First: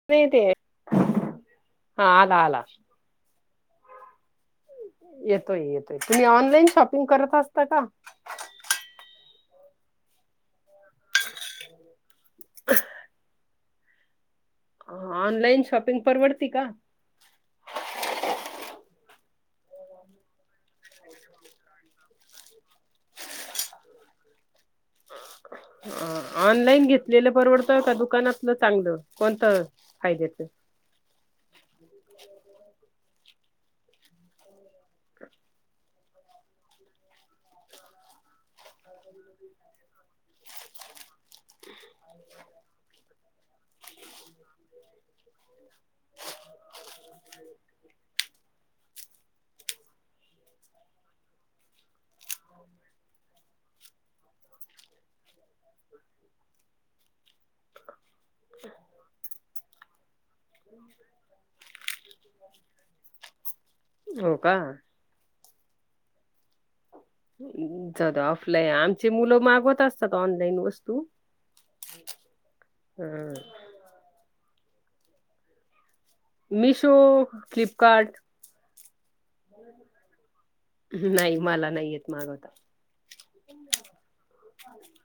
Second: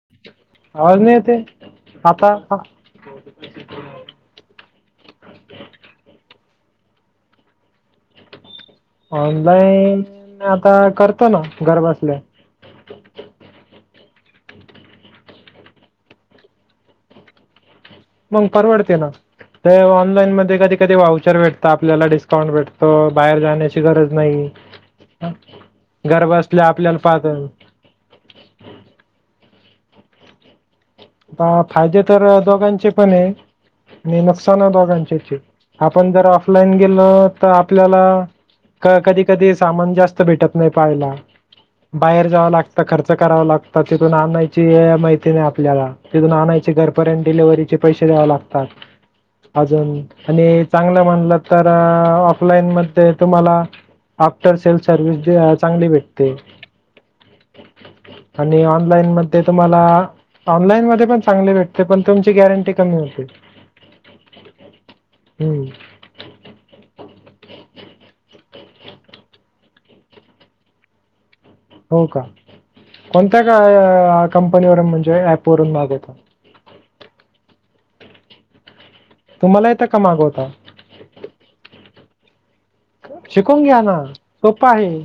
ज नाही येते. आवाज नाही येते हा आता आला आला. येतोय येतोय. तुम्ही ऑनलाईन शॉपिंग करत असता का? ऑनलाईन आता करतो ना. घर बसल्या. [inaudible] ऑनलाईन शॉपिंग परवडती का? मंग परवडते ना. ते ऑनलाईन मध्ये कधी कधी वावचर भेटत आपल्याला. डिस् काउंट भेटत. बाहेर जाण्याची गरज नाही. अ घर बसल्या ऑनलाईन आपल्याला घेतलेलं परवड पाहत त का दुकानातलं चांगलं, कोणतं फायद्याचं हा फायदे तर दोघांचे पण हे आणि नुकसान ही दोघांचेच आपण जर ऑफलाईन गेलो तर आपल्याला कधी कधी सामान जास्त भेटत नाही पहायला, बाहेर जावं लागत खर्च करावं लागत तिथून आणायची वेळ, माहिती नाही आपल्याला तिथून आणायचे घरपर्यंत डिलिव्हरीचे पैसे द्यावे लागतात. अजून आणि चांगलं म्हणलं तर ऑफलाईन मध्ये तुम्हाला आफ्टर सेल सर्विस जे हा चांगली भेटते [unintelligible] आणि ऑनलाईन मध्ये तुम्हाला ऑ ते पण चांगले भेटते, पण तुमची गॅरंटी कमी होते. हो का जरा ऑफलाईन आमची मुलं मागवत असतात ऑनलाईन वस्तू. हो का, ह कोणत्या गा कंपनी वरून म्हणजे ऍप वरून मागवतात? मिशो, फ्लिपकार्ट तुम्हाला येत का मागवता.? नाही मला नाही येत मागवता. शिकून घ्या ना, सोप आहे.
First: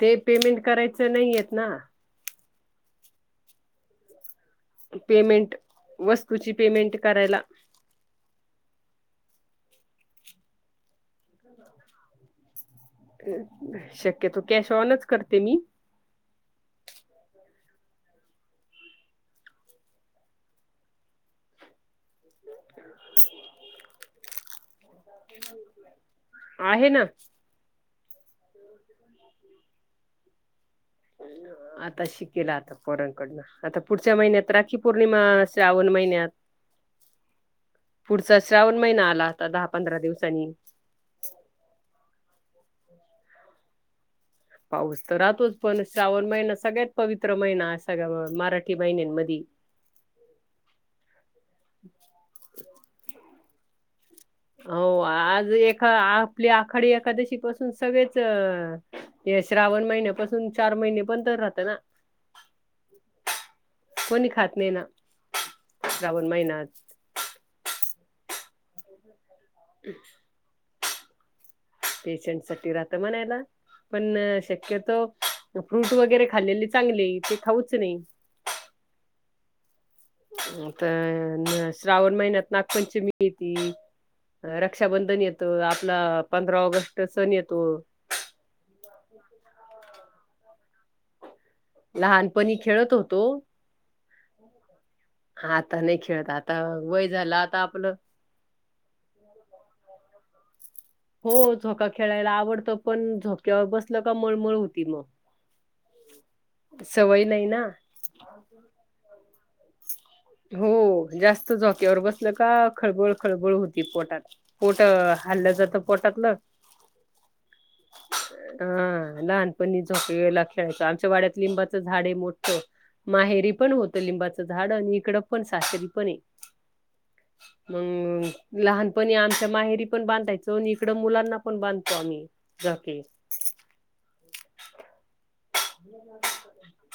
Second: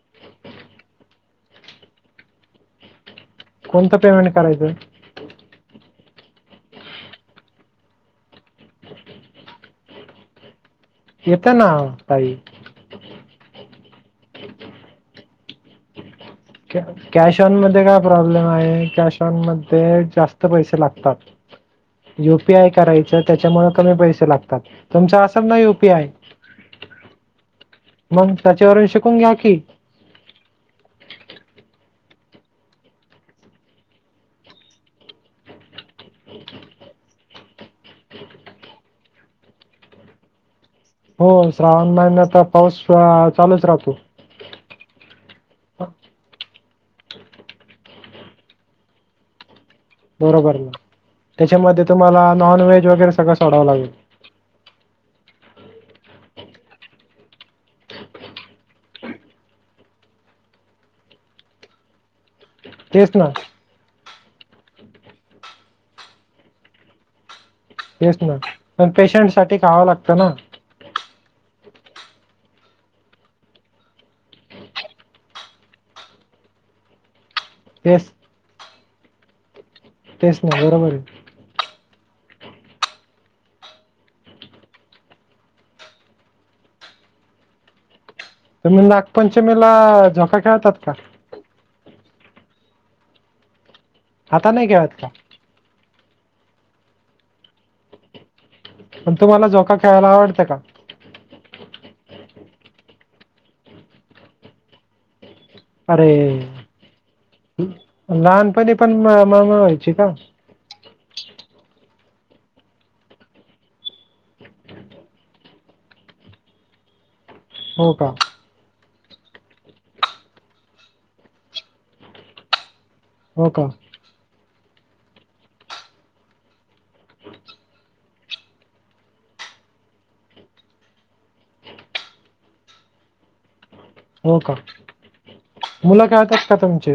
ते पेमेंट करायचं नाहीयेत ना- कोणतं पेमेंट करायचं नाही. पेमेंट वस्तूची पेमेंट करायला- येत ना ताई शक्यतो कॅश ऑनच करते मी. कॅश ऑन मध्ये काय प्रॉब्लेम आहे, कॅश ऑन मध्ये जास्त पैसे लागतात. [unintelligible] यु पी आय करायचं त्याच्यामुळे कमी पैसे लागतात, तुमचं असल ना यु पी आय. आहे ना. मग त्याचेवरून शिकून घ्या की. आता शिकेल आता पोरांनकडनं. आता पुढच्या महिन्यात राखी पौर्णिमा श्रावण महिन्यात- पुढचा श्रावण महिना आला दहा पंधरा दिवसांनी- हो श्रावण महिन्याचा पाऊस हा चालूच राहतो. पाऊस तर राहतोच पण श्रावण महिना सगळ्यात पवित्र महिना, सगळ्या मराठी महिन्यांमध्ये. बरोबर ना, त्याच्यामध्ये तुम्हाला नॉन व्हेज वगैरे सगळं सोडावं लागेल. हो आज एका आपली आखाडी एकादशीपाासून सगळेच- हे श्रावण महिन्यापासून चार महिने बंद राहत ना. येतो आहे. कोणी खात नाही ना, श्रावण महिनात. तेच ना पण पेशंटसाठी खावं लागतं ना. पेशंट साठी राहत म्हणायला. पण शक्यतो फ्रूट वगैरे खाल्लेली चांगली, ते खाऊच नाही. तेच तेच ना बरोबर आहे तर श्रावण महिन्यात नागपंचमी येती. रक्षाबंधन येतं, आपला पंधरा ऑगस्ट सण येतो. तुम्ही नागपंचमीला झोका खेळतात का? लहानपणी खेळत होतो. आता नाही खेळत का? आता नाही खेळत आता. वय झालं आता आपलं. पण तुम्हाला झोका खेळायला आवडते का? हो झोका खेळायला आवडतं पण झोक्यावर बसलं का मळमळ होती मग. अरे सवय नाही ना. लहानपणी पण मळमळ व्हायची का? हो जास्त झोक्यावर बसलं का खळबळ खळबळ होती पोटात. पोट हल्लं जातं पोटातलं. हो का. अं लहानपणी झोप वला खेळायचं आमच्या वाड्यात लिंबाचं झाड आहे मोठं. हो माहेरी का? पण होतं लिंबाचं झाड आणि इकडं पण सासरी पण हे. मग लहानपणी आमच्या माहेरी पण बांधायचो आणि इकडं मुलांना पण बांधतो आम्ही झोके. हो का, मुलं खेळतात का तुमची?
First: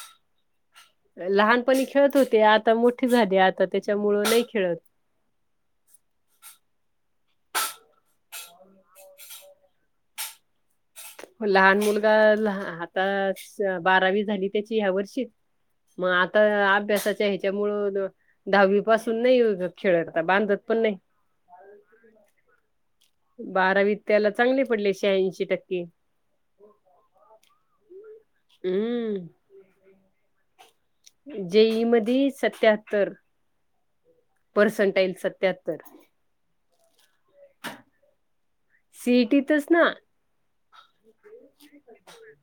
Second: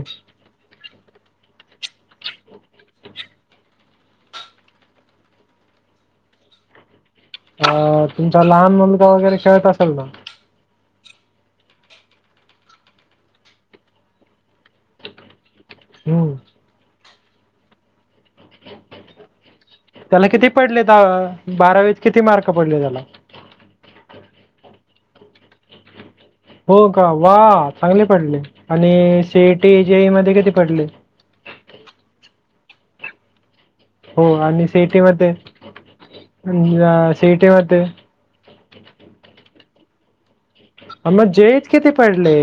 लहानपणी खेळत होते आता मोठी झाली आता त्याच्यामुळं नाही खेळत. अ तुमचा लहान मुलगा वगैरे खेळत असेल ना? लहान मुलगा आता बारावी झाली त्याची ह्या वर्षी, मग हं. आता अभ्यासाच्या ह्याच्यामुळ दहावी पासून नाही युजत. त्याला किती पडले दहा बारावीत किती मार्क पडले त्याला? बारावी त्याला चांगले पडले शहाऐंशी टक्के. हो का वा चांगले पडले आणि हम्म सी इ टी, जी ई मध्ये किती पडले? जे ई मधी सत्याहत्तर. हो आणि सि इ टी पर्सेंटाईल मध्ये सत्याहत्तर सी इ टी मध्ये? सी. ई. टीतच ना. आ मग जे ईत किती पडले?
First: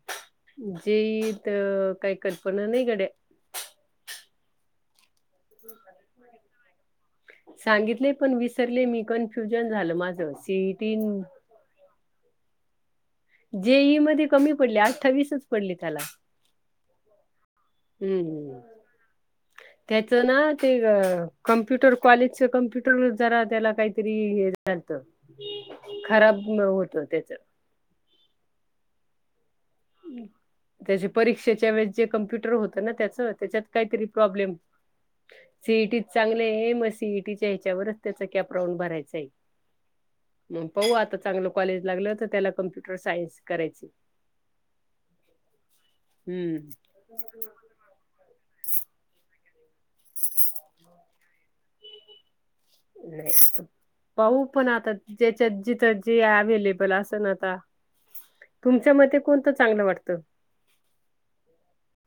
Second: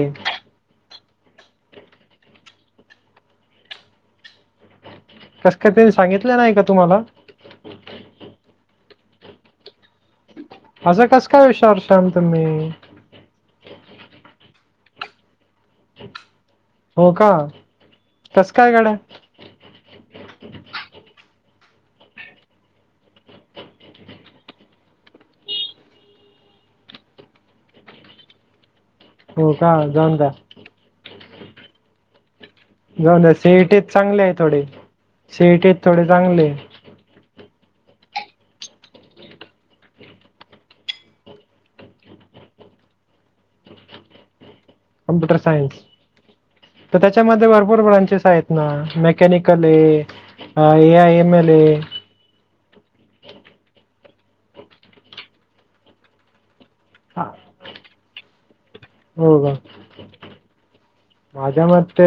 जे ईत काही कल्पना नाही गड्या. कस काय तेनी सांगितलं नाही का तुम्हाला? सांगितले पण विसरले मी कन्फ्युजन झालं माझं असं. असं कस काय विश्वास ठेवला तुम्ही. जे. ई. मध्ये कमी पडले अठ्ठावीसच पडले त्याला. हो का कस काय गड्या? त्याचं ना ते कम्प्युटर कॉलेजच कम्प्युटर जरा त्याला काहीतरी हे झा झालत खराब अ होतं त्याचं. हो का जाऊन द्या. त्याचे परीक्षेच्या वेळेस जे कम्प्युटर होतं ना जाऊन त्याचं द्या त्याच्यात सीईटीत काहीतरी चांगले आहे प्रॉब्लेम थोडे सीईटीत सी ई टीत थोडे चांगले आहे ए मग सी ई टीच्या ह्याच्यावरच त्याचा कॅपराऊंड भरायचांय. मग पाहू आता चांगलं कॉलेज लागलं तर त्याला कम्प्युटर सायन्स करायचं. कम्प्युटर सायन्स हम्म तर त्याच्यामध्ये भरपूर ब्रांचेस आहेत ना मेकॅ मेकॅनिकल ए अ A. I. M. L. A नाही पाहू पण आता जेच्यात जिथं जे ॲवेले बल हा, असन आता, तुमच्या मते हो कोणतं का चांगलं वाटतं? माझ्या मते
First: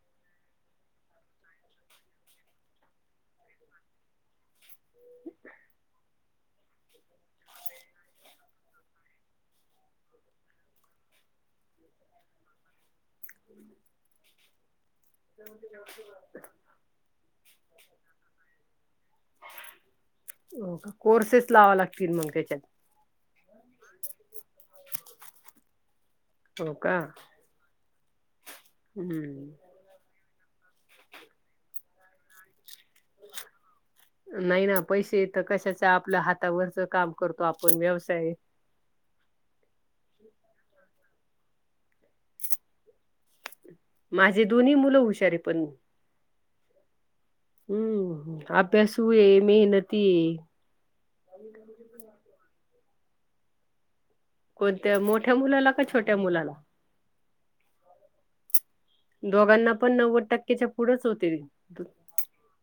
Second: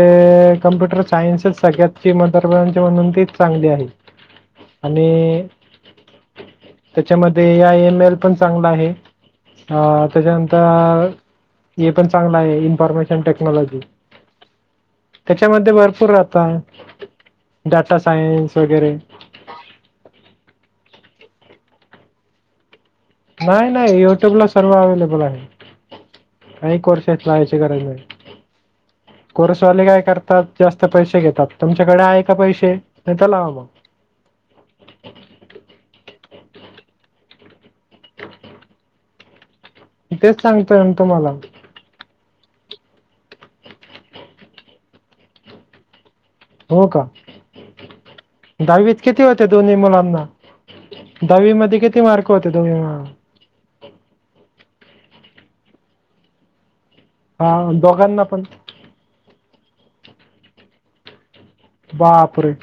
कम्प्युटर सायन्ससच सगळ्यात किमतदार ब्रांच म्हणून तीच चांगली आहे. आणि त्याच्यामध्ये ए. आय. M L. पण चांगलं आहे. अ त्याच्यानंतर हे पण चांगलं आहे इन्फॉर्मेशन टेक्नॉलॉजी. त्याच्यामध्ये भरपूर राहता डाटा सायन्स वगैरे. हो का कोर्सेस लावाव लागतील मग त्याच्यात. नाही नाही युट्यूबला सर्व अवेलेबल आहे हो काही का कोर्सेस लावायची काही गरज नाही. हम्म कोर्स वाले काय करतात जास्त पैसे घेतात, तुमच्याकडे आहे का पैसे, नाही तर लावा मग. नाही ना, पैसे इथं कशाच,, आपलं हातावरच काम करतो आपण व्यवसाय. तेच सांगतोय अन तुम्हाला. माझे दोन्ही मुलं हुशारे पण हो का,, हम्म दहावीत अभ्यासू किती आहे होते दोन्ही मेहनती मुलांना? आहे दहावी मध्ये किती मार्क होते दोन्ही मुलांना? कोणत्या मोठ्या मुलाला का छोट्या मुलाला? हा दोघांना पण? दोघांना पण नव्वद टक्केच्या पुढचं होते. बापरे.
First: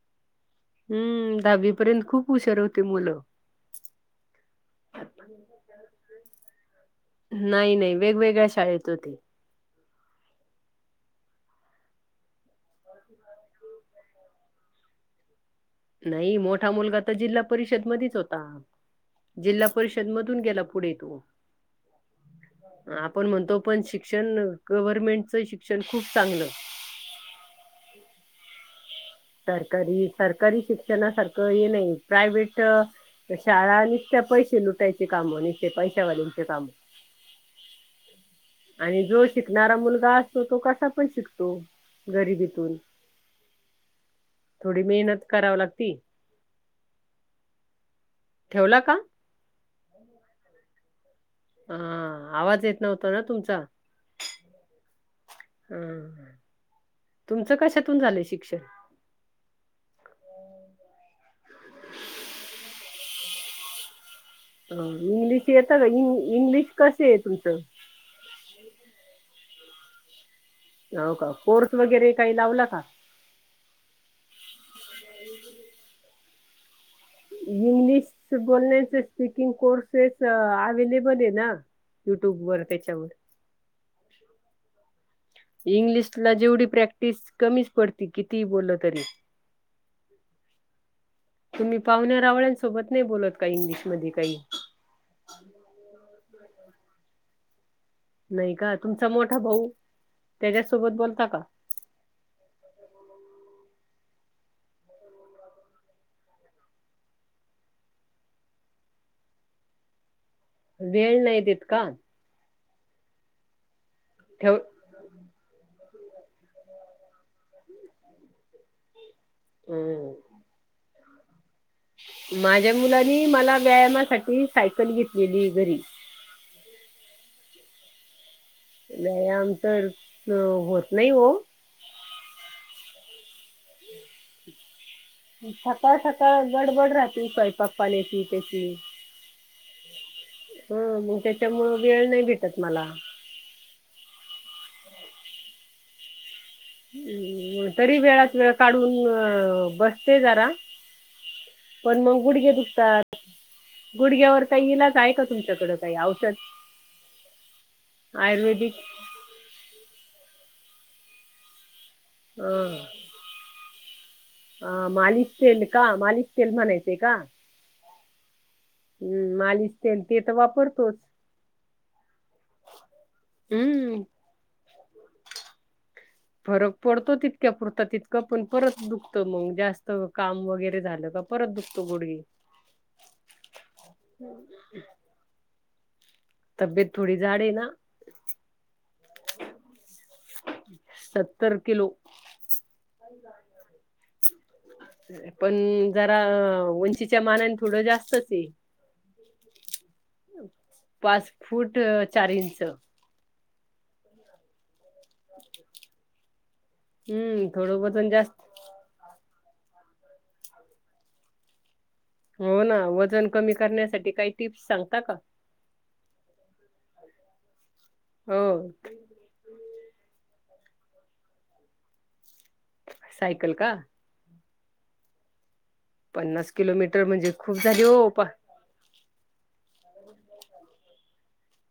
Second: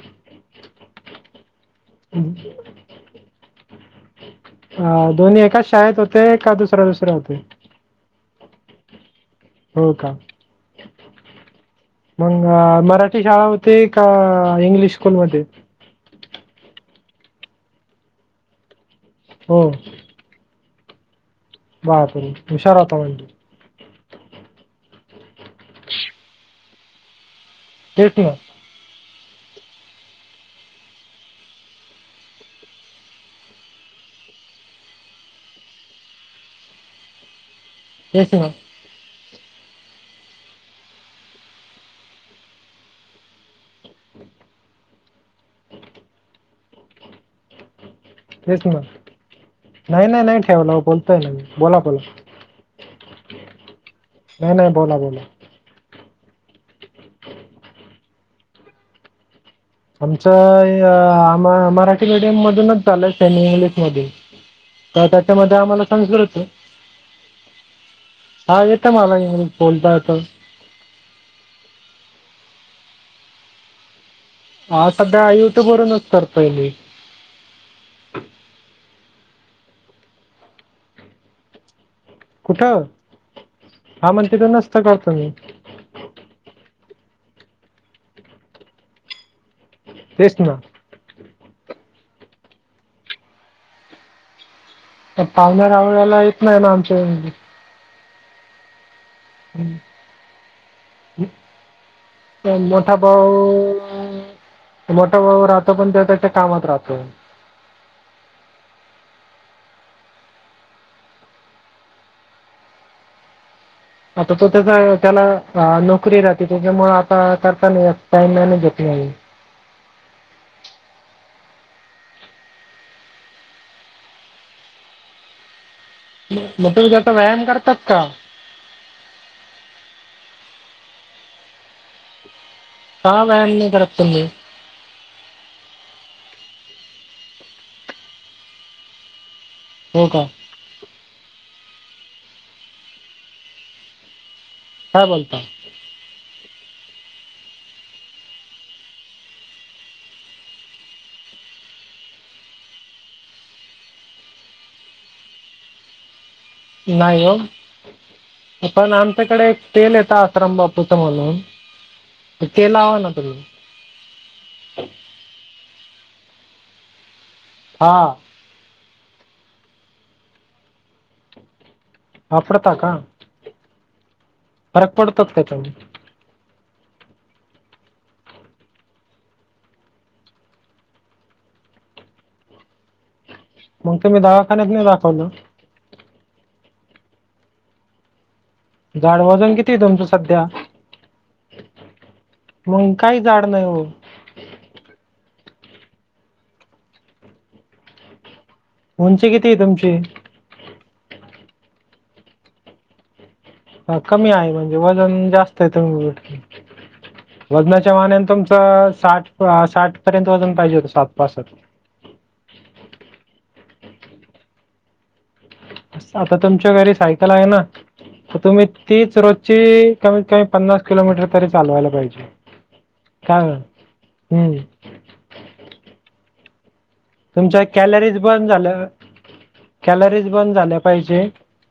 हम्म, दहावी पर्यंत खूप हुशार होते मुलं. अ दोन्ही एकाच शाळेत होते, का दुसऱ्या दुसऱ्या होते? नाही नाही वेगवेगळ्या शाळेत होते. हो का. मग आ मराठी शाळा होती का इंग्लिश स्कूलमध्ये? नाही मोठा मुलगा तर जिल्हा परिषद मदिच होता, हो जिल्हा परिष षद मधून गेला पुढे तो,, बापरे हुशार अ होता म्हणजे आपण म्हणतो पण शिक्षण गव्हर्नमेंटचं शिक्षण खूप चांगलं. तेच ना. सरकारी, सरकारी शिक्षणासारखं हे नाही प्रायव्हेट अ ते शाळा निसत्या पैसे लुटायचे कामं, निसत्या पैशावाल्यांचे काम. तेच ना. आणि जो शिकणारा मुलगा असतो तो कसा पण शिकतो,, गरिबीतून. [inaudible] थोडी मेहनत करावं लागती तेच ठेवला मग,, का? नाही नाही नाही ठेवाल आओ बोलतोय ना मी हा, बोला बोला आवाज येत नव्हता ना तुमचा. नाही नाही बोला बोला हम्म, तुमचं कशातून झालंय शिक्षण? आमचं आ मराठी मिडियम मधूनच झालंय, सेमी इंग्लिश मध्ये ह इंग्लिश येतं का, इंग्लिश कसे ए तुमचं? हा येतं मला इंग्लिश बोलता येतं. हो का,, कोर्स वगैरे काही लावला का? हा सध्या युट्युबवरूनच करतोय मी. इंग्लिश बोलण्याचे स्पीकिंग कोर्सेस अव्लेबल आहे ना. युट्यूब वर कुठं,, त्याच्यावर. हा मग तिथं नसतं का तुम्ही? इंग्लिशला जेवढी प्रॅक्टिस कमीच पडती, कितीही बोललं तरी. तेच ना. तुम्ही पाहुण्या रावळ्यांसोबत नाही बोलत का इंग्लिशमध्ये काही? पावण्या रावळ्याला येत नाही ना आमच्या इंग्लिश. नाही का,, तुमचा मोठा भाऊ,, त्याच्यासोबत बोलता का? कोण मोठा भाऊ अ... मोठा भाऊ राहतो पण तो त्याच्या कामात राहतो. वेळ नाही देत का? आता तो ठेव त्याचा त्याला अ नोकरी राहते, त्याच्या मुळे आता करता नाही, टाईम मॅनेज होत नाही. [inaudible] माझ्या मुलानी मला व्यायामासाठी सायकल घेतलेलीये घरी. मग तुम्ही त्याचावर व्यायाम करतात का? व्यायाम तर अ होत नाही ओ का व्यायाम नाही करत तुम्ही? सकाळ सकाळ गडबड राहती स्वयंपाक पाण्याची त्याची हो का हं मग त्याच्यामुळं वेळ नाही भेटत मला. काय बोलता? तरी वेळात वेळ काढून अ बसते जरा पण मंग गुडघे दुखतात गुडघ्यावर काही इलाज आहे का तुमच्याकडं काही औषध? नाही ओ, आयुर्वेदिक पण आमच्याकडे तेल येत आसाराम बापूच म्हणून ते लावा ना तुम्ही. अ मालिश तेल का, मालिश तेल म्हणायचे का? हा हम्म, मालिश तेल ते तर वापरतोच. वापरता का, हम्म फरक पडतोच त्याच्यामुळे? फरक पडतो तितक्या पुरत तितकं, पण परत दुखतं मंग जास्त काम वगैरे झालं का परत दुखतो गुडघे. मंग तुम्ही दवाखान्यात नाही दाखवलं? तब्येत थोडी जाड आहे ना. जाड, वजन किती आहे तुमच सध्या, सत्तर किलो मंग काही जाड नाही हो. पण जरा अ उंचीच्या मानाने थोडं जास्तच ये. उंची किती आहे तुमची? पाच फूट अ चार इंच. ह कमी आहे म्हणजे, वजन जास्त आहे हम्म [inaudible] थोडं वजनाच्या वजन मानाने तुम जास्त च साठ अ साठ पर्यंत वजन पाहिजे होत साठ, पासष्ट. हो ना, वजन कमी करण्यासाठी काही टिप्स सांगता का? आता तुमच्या घरी सायकल आहे ना, तर हो तुम्ही तीच रोज ते कमीत कमी पन्नास किलोमीटर तरी चालवायला पाहिजे, काय सायकल वाट का हम्म पन्नास किलोमीटर म्हणजे खूप तुमच्या झाली हो कॅलरीज पा बर्न झाल्या कॅलरीज बर्न झाल्या पाहिजे.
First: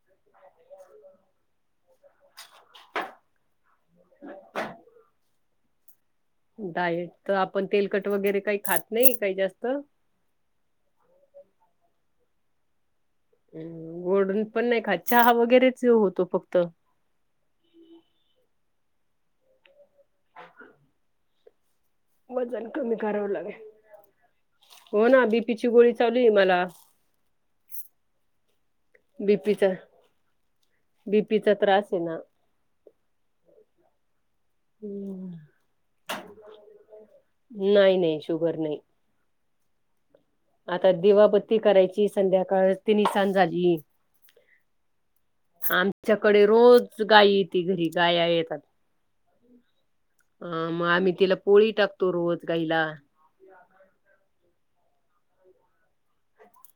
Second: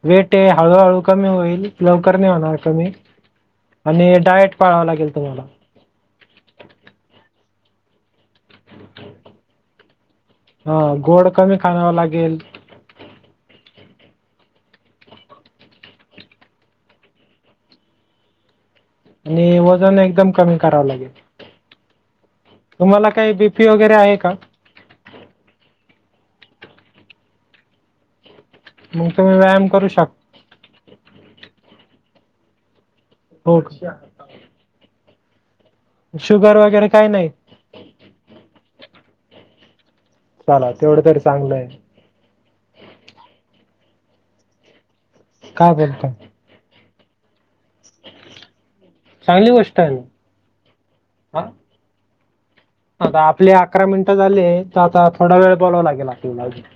वेट आहे हळूहळू कमी होईल, लवकर नाही होणार कमी आणि डायट पाळाव लागेल तुम्हाला. डाएट तर आपण तेलकट वगैरे काही खात नाही काही जास्त हा गोड कमी खावाव लागेल. गोड न पण नाही खात, चहा वगैरेच होतो फक्त. आणि वजन एकदम कमी करावं लागेल. वजन कमी तुम्हाला करावं काही लागेल, बीपी वगैरे आहे का हो ना बीपीची गोळी चालू आहे मला. मग तुम्ही व्यायाम बीपीचा, करू शकता बीपीचा त्रास आहे ना. हो हम्म शुगर वगैरे काही नाही? नाही नाही शुगर नाही चला आता तेवढं तरी चांगलं दिवाबत्ती आहे करायची ची संध्याकाळ तिन साज झाली काय बोलताय आमच्याकडे रोज गाय येती घरी गाया येतात चांगली गोष्ट आहे ना अ मग आम्ही तिला हा? पोळी टाकतो रोज गाईला आता आपले अकरा मिनिटं झाले तर आता थोडा वेळ बोलावं लागेला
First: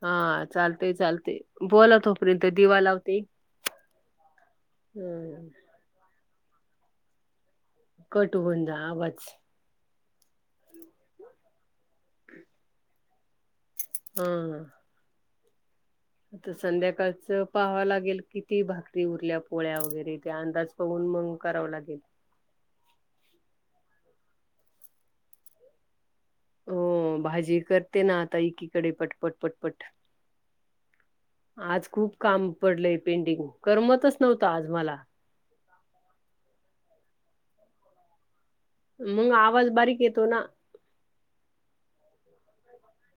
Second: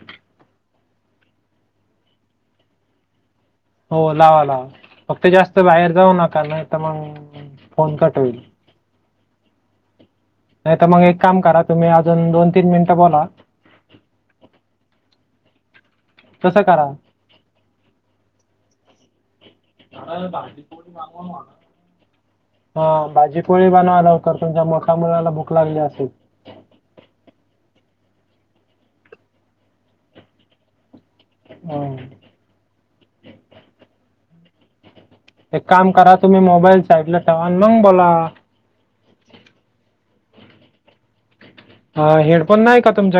हा चालतय चालतय बोलावतोपर्यंत दिवा लावते हो लावा लावा फक्त हम्म. जास्त बाहेर जाऊ नका नाही तर मग फोन कट होईल होवून जाणार बंस नाही तर मग एक काम करा तुम्ही अजून दोन तीन मिनिटं बोला हा हा आता तसं करा संध्याकाळचं पाहावं लागेल किती भाकरी उरल्या पोळ्या वगैरे ते अंदाज बघून मग करावं लागेल हा भाजीपोळी बनवायल्या लवकर तुमच्या मोठ्या मुलाला भूक लागली असेल हो भाजी करते ना आता एकीकडे पटपट पटपट आज अं, खूप काम पडलंय पेंटिंग करमतच नव्हतं आज मला एक काम करा तुम्ही मोबाईल साईडला ठेवा आणि मग बोला मग आवाज बारीक येतो ना हा हेडफोन नाही का तुमच्याकडे